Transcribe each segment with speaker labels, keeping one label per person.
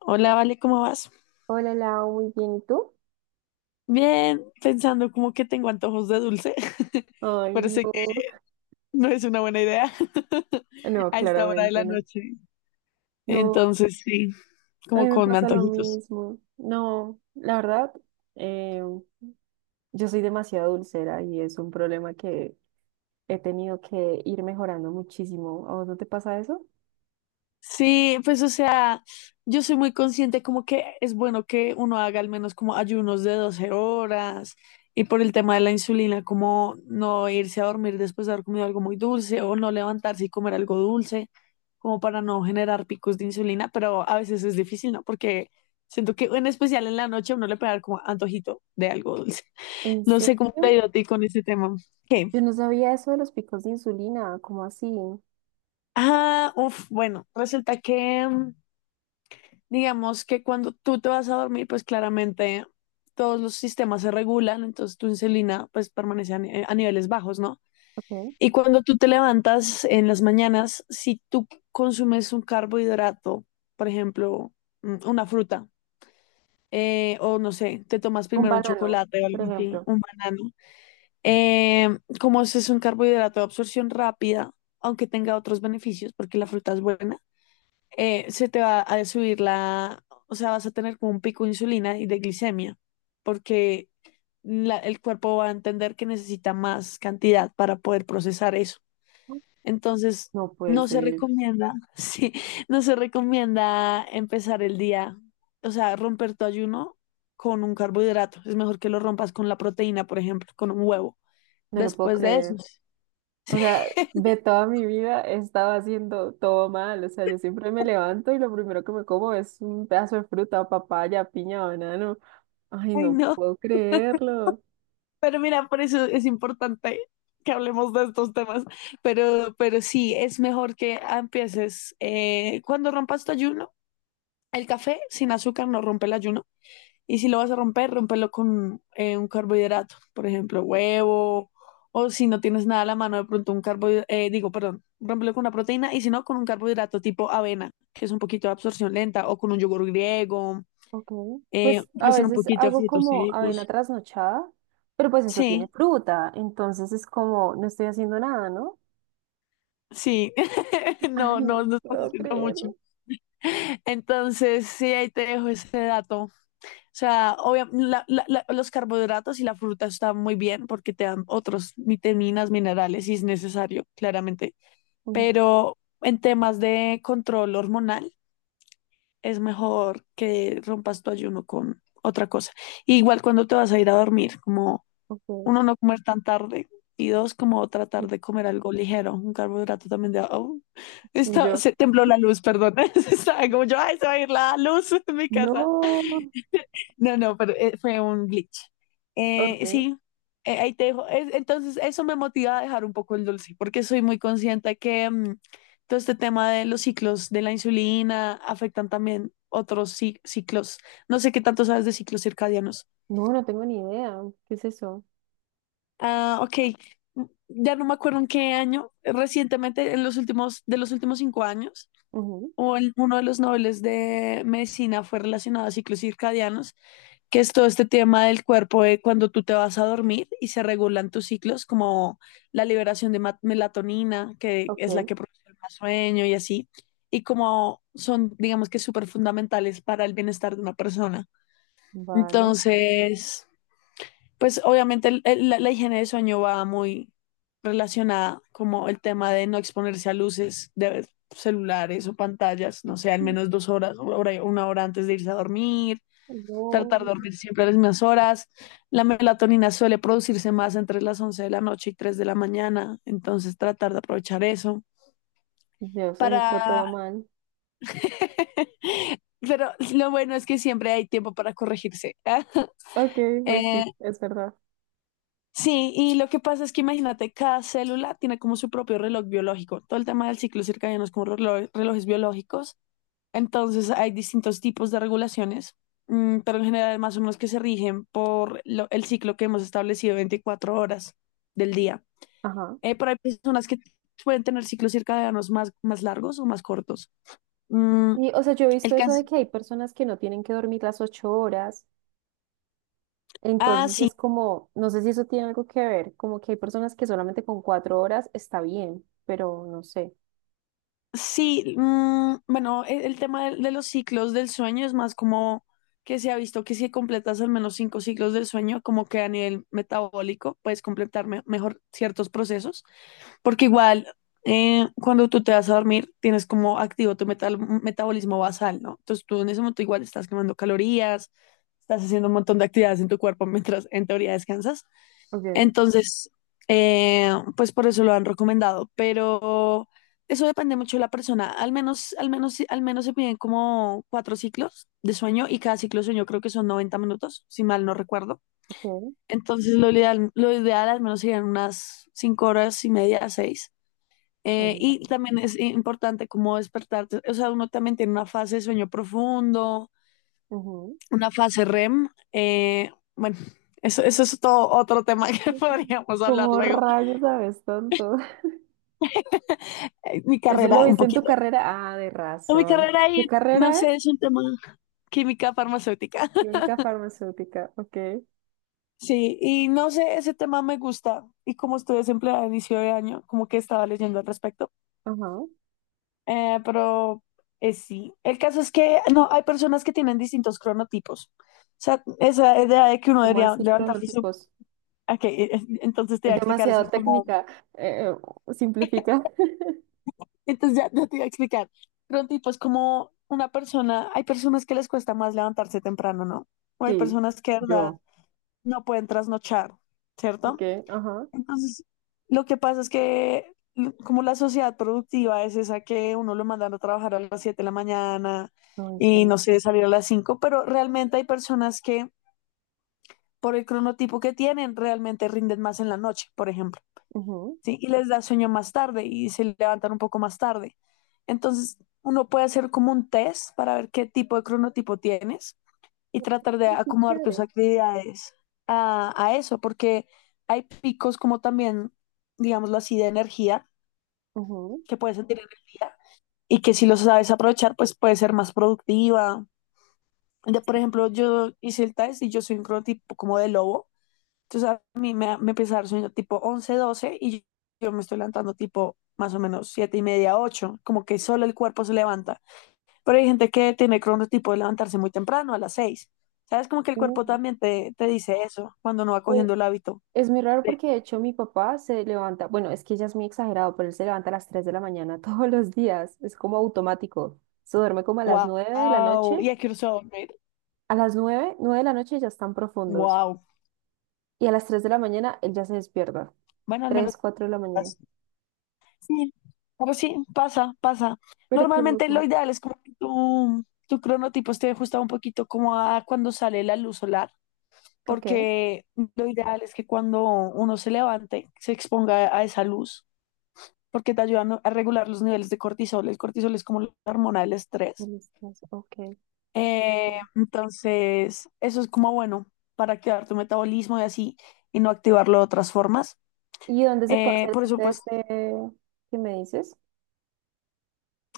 Speaker 1: Hola, Vale, ¿cómo vas?
Speaker 2: Hola, Lau, muy bien. ¿Y tú?
Speaker 1: Bien, pensando como que tengo antojos de dulce.
Speaker 2: Ay,
Speaker 1: Parece que
Speaker 2: no.
Speaker 1: no es una buena idea
Speaker 2: No,
Speaker 1: a esta hora de la
Speaker 2: claramente no.
Speaker 1: noche.
Speaker 2: No,
Speaker 1: Entonces, sí,
Speaker 2: a
Speaker 1: como
Speaker 2: mí me
Speaker 1: con
Speaker 2: pasa lo
Speaker 1: antojitos.
Speaker 2: mismo. No, la verdad, eh, yo soy demasiado dulcera y es un problema que he tenido que ir mejorando muchísimo. ¿A vos no te pasa eso?
Speaker 1: Sí, pues o sea, yo soy muy consciente como que es bueno que uno haga al menos como ayunos de 12 horas y por el tema de la insulina, como no irse a dormir después de haber comido algo muy dulce o no levantarse y comer algo dulce, como para no generar picos de insulina, pero a veces es difícil, ¿no? Porque siento que en especial en la noche a uno le puede dar como antojito de algo dulce.
Speaker 2: ¿En
Speaker 1: No
Speaker 2: serio?
Speaker 1: sé cómo te ha ido a ti con este tema. ¿Qué?
Speaker 2: Yo no sabía eso de los picos de insulina. ¿Cómo así?
Speaker 1: Ah, uff, bueno, resulta que. Digamos que cuando tú te vas a dormir, pues claramente todos los sistemas se regulan, entonces tu insulina pues permanece a niveles bajos, ¿no?
Speaker 2: ¿Qué?
Speaker 1: Y cuando tú te levantas en las mañanas, si tú consumes un carbohidrato, por ejemplo, una fruta, o no sé, te tomas
Speaker 2: Un
Speaker 1: primero un
Speaker 2: banano,
Speaker 1: chocolate o
Speaker 2: por
Speaker 1: algo así,
Speaker 2: ejemplo.
Speaker 1: un banano, eh, como ese es un carbohidrato de absorción rápida, aunque tenga otros beneficios, porque la fruta es buena, se te va a subir la, o sea, vas a tener como un pico de insulina y de glicemia, porque el cuerpo va a entender que necesita más cantidad para poder procesar eso. Entonces,
Speaker 2: No puede
Speaker 1: no se
Speaker 2: ser,
Speaker 1: recomienda, sí, no se recomienda empezar el día, o sea, romper tu ayuno con un carbohidrato. Es mejor que lo rompas con la proteína, por ejemplo, con un huevo.
Speaker 2: no lo puedo
Speaker 1: Después de eso.
Speaker 2: creer. O sea, de toda mi vida he estado haciendo todo mal. O sea, yo siempre me levanto y lo primero que me como es un pedazo de fruta, papaya, piña, banano. Ay,
Speaker 1: Ay,
Speaker 2: no
Speaker 1: no.
Speaker 2: puedo creerlo.
Speaker 1: Pero mira, por eso es importante que hablemos de estos temas. Pero sí, es mejor que empieces cuando rompas tu ayuno. El café sin azúcar no rompe el ayuno. Y si lo vas a romper, rompelo con un carbohidrato, por ejemplo, huevo, o si no tienes nada a la mano, de pronto un carbohidrato, digo, perdón, rompelo con una proteína, y si no, con un carbohidrato tipo avena, que es un poquito de absorción lenta, o con un yogur griego,
Speaker 2: Ok. Pues a
Speaker 1: puede ser un
Speaker 2: veces
Speaker 1: poquito de
Speaker 2: hago
Speaker 1: frutos
Speaker 2: como avena
Speaker 1: secos.
Speaker 2: trasnochada, pero pues eso tiene
Speaker 1: Sí.
Speaker 2: fruta. Entonces es como, no estoy haciendo nada, ¿no?
Speaker 1: Sí, no,
Speaker 2: Ay,
Speaker 1: no,
Speaker 2: no
Speaker 1: no estás
Speaker 2: puedo
Speaker 1: haciendo mucho.
Speaker 2: creerlo.
Speaker 1: Entonces, sí, ahí te dejo ese dato. O sea, obviamente, los carbohidratos y la fruta están muy bien porque te dan otros vitaminas, minerales, si es necesario, claramente.
Speaker 2: Mm,
Speaker 1: Pero en temas de control hormonal, es mejor que rompas tu ayuno con otra cosa. Igual cuando te vas a ir a dormir, como
Speaker 2: ok.
Speaker 1: uno, no comer tan tarde y dos, como tratar de comer algo ligero, un carbohidrato también de, oh,
Speaker 2: Yo,
Speaker 1: se tembló la luz, perdón. Estaba como yo, ay, se va a ir la luz en mi casa.
Speaker 2: no.
Speaker 1: No, no, pero fue un glitch.
Speaker 2: Ok.
Speaker 1: Sí, ahí te dejo. Entonces, eso me motiva a dejar un poco el dulce, porque soy muy consciente que todo este tema de los ciclos de la insulina afectan también otros ciclos. No sé qué tanto sabes de ciclos circadianos.
Speaker 2: No, no tengo ni idea. ¿Qué es eso?
Speaker 1: Ah, ok. Ya no me acuerdo en qué año, recientemente, de los últimos 5 años,
Speaker 2: Ujú.
Speaker 1: o en uno de los nobles de medicina fue relacionado a ciclos circadianos, que es todo este tema del cuerpo de cuando tú te vas a dormir y se regulan tus ciclos, como la liberación de melatonina, que
Speaker 2: Ok,
Speaker 1: es la que produce más sueño y así, y como son, digamos que súper fundamentales para el bienestar de una persona.
Speaker 2: vale.
Speaker 1: Entonces. Pues obviamente la higiene de sueño va muy relacionada como el tema de no exponerse a luces de celulares o pantallas, no sé, al menos 2 horas, una hora antes de irse a dormir, tratar
Speaker 2: No.
Speaker 1: de dormir siempre a las mismas horas. La melatonina suele producirse más entre las 11 de la noche y 3 de la mañana, entonces tratar de aprovechar eso
Speaker 2: Dios, he hecho todo
Speaker 1: para.
Speaker 2: mal.
Speaker 1: Pero lo bueno es que siempre hay tiempo para corregirse.
Speaker 2: Ok, pues
Speaker 1: Eh,
Speaker 2: sí, es verdad.
Speaker 1: Sí, y lo que pasa es que imagínate, cada célula tiene como su propio reloj biológico. Todo el tema del ciclo circadiano es como relojes biológicos. Entonces hay distintos tipos de regulaciones, pero en general más o menos que se rigen por el ciclo que hemos establecido, 24 horas del día.
Speaker 2: Ajá.
Speaker 1: Pero hay personas que pueden tener ciclos circadianos más largos o más cortos. Mm,
Speaker 2: Y, o sea, yo he
Speaker 1: el
Speaker 2: visto eso de
Speaker 1: caso.
Speaker 2: que hay personas que no tienen que dormir las 8 horas.
Speaker 1: Ah,
Speaker 2: Entonces
Speaker 1: sí.
Speaker 2: es como, no sé si eso tiene algo que ver, como que hay personas que solamente con 4 horas está bien, pero no sé.
Speaker 1: Sí, bueno, el tema de los ciclos del sueño es más como que se ha visto que si completas al menos cinco ciclos del sueño, como que a nivel metabólico puedes completar mejor ciertos procesos, porque igual cuando tú te vas a dormir tienes como activo tu metabolismo basal, ¿no? Entonces tú en ese momento igual estás quemando calorías, estás haciendo un montón de actividades en tu cuerpo mientras en teoría descansas.
Speaker 2: Okay,
Speaker 1: Entonces, pues por eso lo han recomendado, pero eso depende mucho de la persona. Al menos, al menos, al menos se piden como cuatro ciclos de sueño y cada ciclo de sueño creo que son 90 minutos, si mal no recuerdo.
Speaker 2: okay.
Speaker 1: Entonces, lo ideal al menos serían unas 5 horas y media, seis. Y también es importante como despertarte, o sea, uno también tiene una fase de sueño profundo,
Speaker 2: Ujú.
Speaker 1: una fase REM. Bueno, eso es todo otro tema que
Speaker 2: Ujú.
Speaker 1: podríamos hablar
Speaker 2: Como
Speaker 1: luego.
Speaker 2: rayos sabes tanto?
Speaker 1: Mi
Speaker 2: ¿Eso lo
Speaker 1: carrera, un
Speaker 2: viste en tu
Speaker 1: poquito.
Speaker 2: carrera? Ah, de
Speaker 1: No, mi
Speaker 2: razón.
Speaker 1: carrera y
Speaker 2: ¿Qué
Speaker 1: no
Speaker 2: carrera es?
Speaker 1: sé, es un tema química farmacéutica.
Speaker 2: Química farmacéutica, ok.
Speaker 1: Sí, y no sé, ese tema me gusta. Y como estoy desempleada a inicio de año, como que estaba leyendo al respecto.
Speaker 2: Ajá.
Speaker 1: Pero sí, el caso es que no, hay personas que tienen distintos cronotipos. O sea, esa idea de que uno
Speaker 2: ¿Cómo
Speaker 1: debería
Speaker 2: así
Speaker 1: levantarse su.
Speaker 2: cronotipos?
Speaker 1: Ok, entonces te voy
Speaker 2: Es
Speaker 1: a explicar, eso
Speaker 2: demasiado
Speaker 1: es como.
Speaker 2: técnica. eh, simplifica.
Speaker 1: Entonces ya, ya te voy a explicar. Cronotipo es como una persona, hay personas que les cuesta más levantarse temprano, ¿no? O hay
Speaker 2: Sí,
Speaker 1: personas que, de verdad,
Speaker 2: yo.
Speaker 1: no pueden trasnochar, ¿cierto?
Speaker 2: Ok, ajá.
Speaker 1: Entonces, lo que pasa es que como la sociedad productiva es esa que uno lo mandan a trabajar a las 7 de la mañana
Speaker 2: Ay, sí.
Speaker 1: y no sé, salir a las 5, pero realmente hay personas que por el cronotipo que tienen realmente rinden más en la noche, por ejemplo,
Speaker 2: Ujú.
Speaker 1: ¿sí? Y les da sueño más tarde y se levantan un poco más tarde. Entonces, uno puede hacer como un test para ver qué tipo de cronotipo tienes y tratar de
Speaker 2: Ay, qué
Speaker 1: acomodar tus
Speaker 2: chévere.
Speaker 1: actividades a eso, porque hay picos como también, digámoslo así, de energía,
Speaker 2: Ujú.
Speaker 1: que puedes sentir energía y que si lo sabes aprovechar, pues puedes ser más productiva. Por ejemplo, yo hice el test y yo soy un cronotipo como de lobo, entonces a mí me empieza a dar sueño tipo 11, 12 y yo me estoy levantando tipo más o menos 7:30, 8 como que solo el cuerpo se levanta. Pero hay gente que tiene el cronotipo de levantarse muy temprano, a las 6. ¿Sabes? Como que el cuerpo
Speaker 2: Mm,
Speaker 1: también te dice eso cuando no va
Speaker 2: eh,
Speaker 1: cogiendo el hábito.
Speaker 2: Es muy raro
Speaker 1: De,
Speaker 2: porque de hecho mi papá se levanta, bueno, es que ya es muy exagerado, pero él se levanta a las 3 de la mañana todos los días, es como automático. Se duerme como a las 9 de la
Speaker 1: wow,
Speaker 2: noche.
Speaker 1: y aquí usó dormir.
Speaker 2: A las 9, 9 de la noche ya están profundos.
Speaker 1: Wow.
Speaker 2: Y a las 3 de la mañana él ya se despierta.
Speaker 1: Bueno, al menos.
Speaker 2: 3, 4 de la mañana.
Speaker 1: Pasa. Sí, pero sí, pasa, pasa.
Speaker 2: Pero qué
Speaker 1: Normalmente lo
Speaker 2: loco.
Speaker 1: ideal es como que tu cronotipo esté ajustado un poquito como a cuando sale la luz solar,
Speaker 2: Ok, a
Speaker 1: porque lo ideal es que cuando uno se levante, se exponga a esa luz porque te ayudan a regular los niveles de cortisol. El cortisol es como la hormona del estrés.
Speaker 2: las 3, ok.
Speaker 1: Entonces, eso es como bueno para activar tu metabolismo y así, y no activarlo de otras formas.
Speaker 2: ¿Y dónde se puede hacer
Speaker 1: Por
Speaker 2: ese
Speaker 1: eso, pues,
Speaker 2: test que me dices?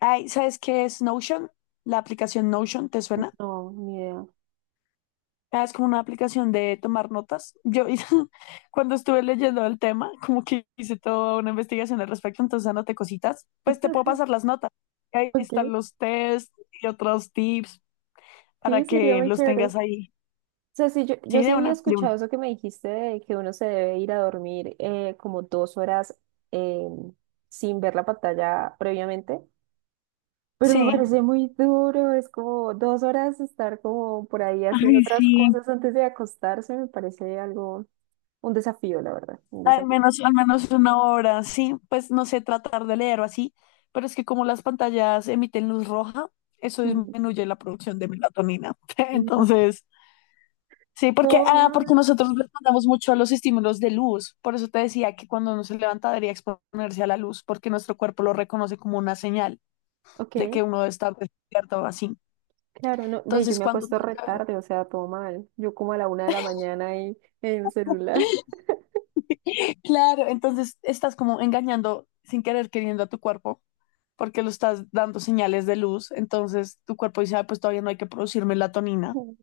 Speaker 1: ay, ¿sabes qué es Notion? La aplicación Notion, ¿te suena?
Speaker 2: No, ni idea. O
Speaker 1: Ah, es como una aplicación de tomar notas. Yo cuando estuve leyendo el tema, como que hice toda una investigación al respecto, entonces anoté cositas. Pues te puedo pasar las notas. Ahí
Speaker 2: Ok,
Speaker 1: están los tests y otros tips
Speaker 2: sí,
Speaker 1: para
Speaker 2: sería
Speaker 1: que
Speaker 2: muy
Speaker 1: los
Speaker 2: chévere.
Speaker 1: tengas
Speaker 2: O
Speaker 1: ahí.
Speaker 2: sea, sí, yo,
Speaker 1: Sí,
Speaker 2: yo sí
Speaker 1: de
Speaker 2: había
Speaker 1: una, de una.
Speaker 2: escuchado eso que me dijiste de que uno se debe ir a dormir como 2 horas, eh, sin ver la pantalla previamente. Pero me
Speaker 1: Sí.
Speaker 2: parece muy duro, es como 2 horas estar como por ahí haciendo
Speaker 1: Ay,
Speaker 2: otras
Speaker 1: sí.
Speaker 2: cosas antes de acostarse, me parece algo, un desafío, la verdad, un desafío.
Speaker 1: Al menos una hora, sí, pues no sé, tratar de leer o así, pero es que como las pantallas emiten luz roja, eso
Speaker 2: Mm,
Speaker 1: disminuye la producción de melatonina.
Speaker 2: no,
Speaker 1: Entonces, sí, porque,
Speaker 2: todo
Speaker 1: ah, porque
Speaker 2: mal.
Speaker 1: nosotros respondemos mucho a los estímulos de luz, por eso te decía que cuando uno se levanta debería exponerse a la luz, porque nuestro cuerpo lo reconoce como una señal
Speaker 2: Ok,
Speaker 1: de que uno está despierto o así.
Speaker 2: claro, no, ve, yo
Speaker 1: Entonces,
Speaker 2: me
Speaker 1: cuando
Speaker 2: acuesto
Speaker 1: tú
Speaker 2: re
Speaker 1: te.
Speaker 2: tarde, o sea, todo mal. Yo como a la 1 de la mañana ahí en el celular.
Speaker 1: Claro, entonces estás como engañando sin querer queriendo a tu cuerpo porque lo estás dando señales de luz, entonces tu cuerpo dice, "Ah, pues todavía no hay que producir melatonina".
Speaker 2: Mm.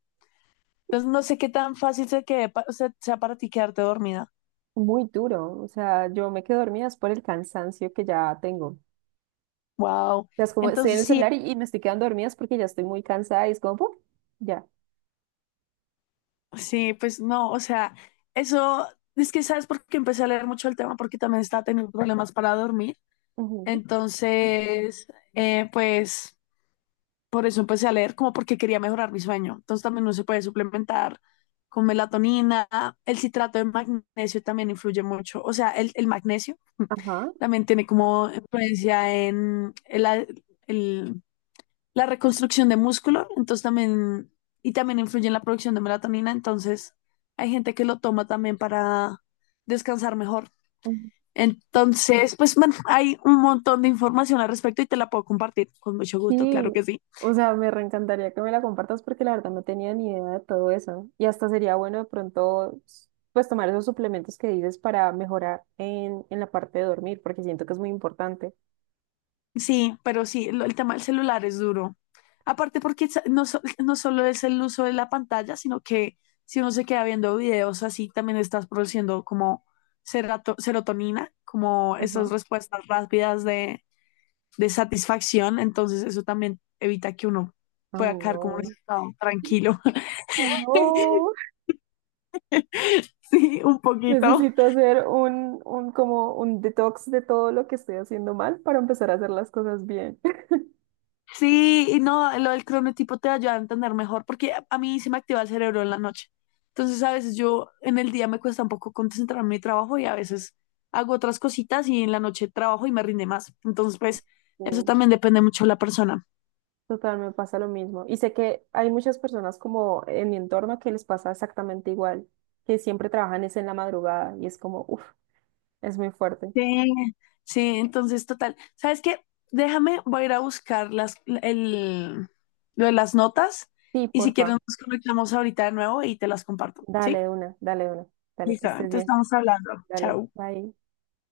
Speaker 1: Entonces no sé qué tan fácil se quede o sea, sea para ti quedarte dormida.
Speaker 2: Muy duro, o sea, yo me quedo dormida es por el cansancio que ya tengo. O
Speaker 1: Wow.
Speaker 2: sea, es como estoy en
Speaker 1: Entonces
Speaker 2: el
Speaker 1: sí,
Speaker 2: celular y me estoy quedando dormida es porque ya estoy muy cansada y es como, ¡pum! Ya.
Speaker 1: sí, pues no, o sea, eso es que sabes por qué empecé a leer mucho el tema porque también estaba teniendo problemas para dormir.
Speaker 2: Ujú.
Speaker 1: Entonces, pues por eso empecé a leer, como porque quería mejorar mi sueño. Entonces también uno se puede suplementar con melatonina, el citrato de magnesio también influye mucho, o sea, el magnesio
Speaker 2: Ajá.
Speaker 1: también tiene como influencia en el- la reconstrucción de músculo, entonces también, y también influye en la producción de melatonina, entonces hay gente que lo toma también para descansar mejor.
Speaker 2: Ujú.
Speaker 1: Entonces, pues bueno, hay un montón de información al respecto y te la puedo compartir con mucho gusto, claro
Speaker 2: Sí,
Speaker 1: que sí.
Speaker 2: o sea, me reencantaría que me la compartas porque la verdad no tenía ni idea de todo eso. Y hasta sería bueno de pronto, pues tomar esos suplementos que dices para mejorar en la parte de dormir, porque siento que es muy importante.
Speaker 1: Sí, pero sí, el tema del celular es duro. Aparte porque no, no solo es el uso de la pantalla, sino que si uno se queda viendo videos así, también estás produciendo como serotonina, como
Speaker 2: Ajá.
Speaker 1: esas respuestas rápidas de satisfacción. Entonces eso también evita que uno
Speaker 2: Ay,
Speaker 1: pueda quedar como en ese
Speaker 2: no.
Speaker 1: estado tranquilo.
Speaker 2: No,
Speaker 1: Sí, un poquito.
Speaker 2: necesito hacer un como un detox de todo lo que estoy haciendo mal para empezar a hacer las cosas bien.
Speaker 1: Sí, y no, lo del cronotipo te ayuda a entender mejor, porque a mí se me activa el cerebro en la noche. Entonces, a veces yo en el día me cuesta un poco concentrarme en mi trabajo y a veces hago otras cositas y en la noche trabajo y me rinde más. Entonces, pues, eso también depende mucho de la persona.
Speaker 2: Total, me pasa lo mismo. Y sé que hay muchas personas como en mi entorno que les pasa exactamente igual, que siempre trabajan es en la madrugada y es como, uff, es muy fuerte.
Speaker 1: Sí, sí, entonces, total. ¿Sabes qué? Déjame, voy a ir a buscar las, el, lo de las notas
Speaker 2: Sí,
Speaker 1: y si quieres
Speaker 2: porfa,
Speaker 1: nos conectamos ahorita de nuevo y te las comparto, ¿sí?
Speaker 2: dale una, dale una, dale, que
Speaker 1: Listo,
Speaker 2: estés
Speaker 1: entonces
Speaker 2: bien,
Speaker 1: estamos hablando.
Speaker 2: dale,
Speaker 1: Chao.
Speaker 2: bye.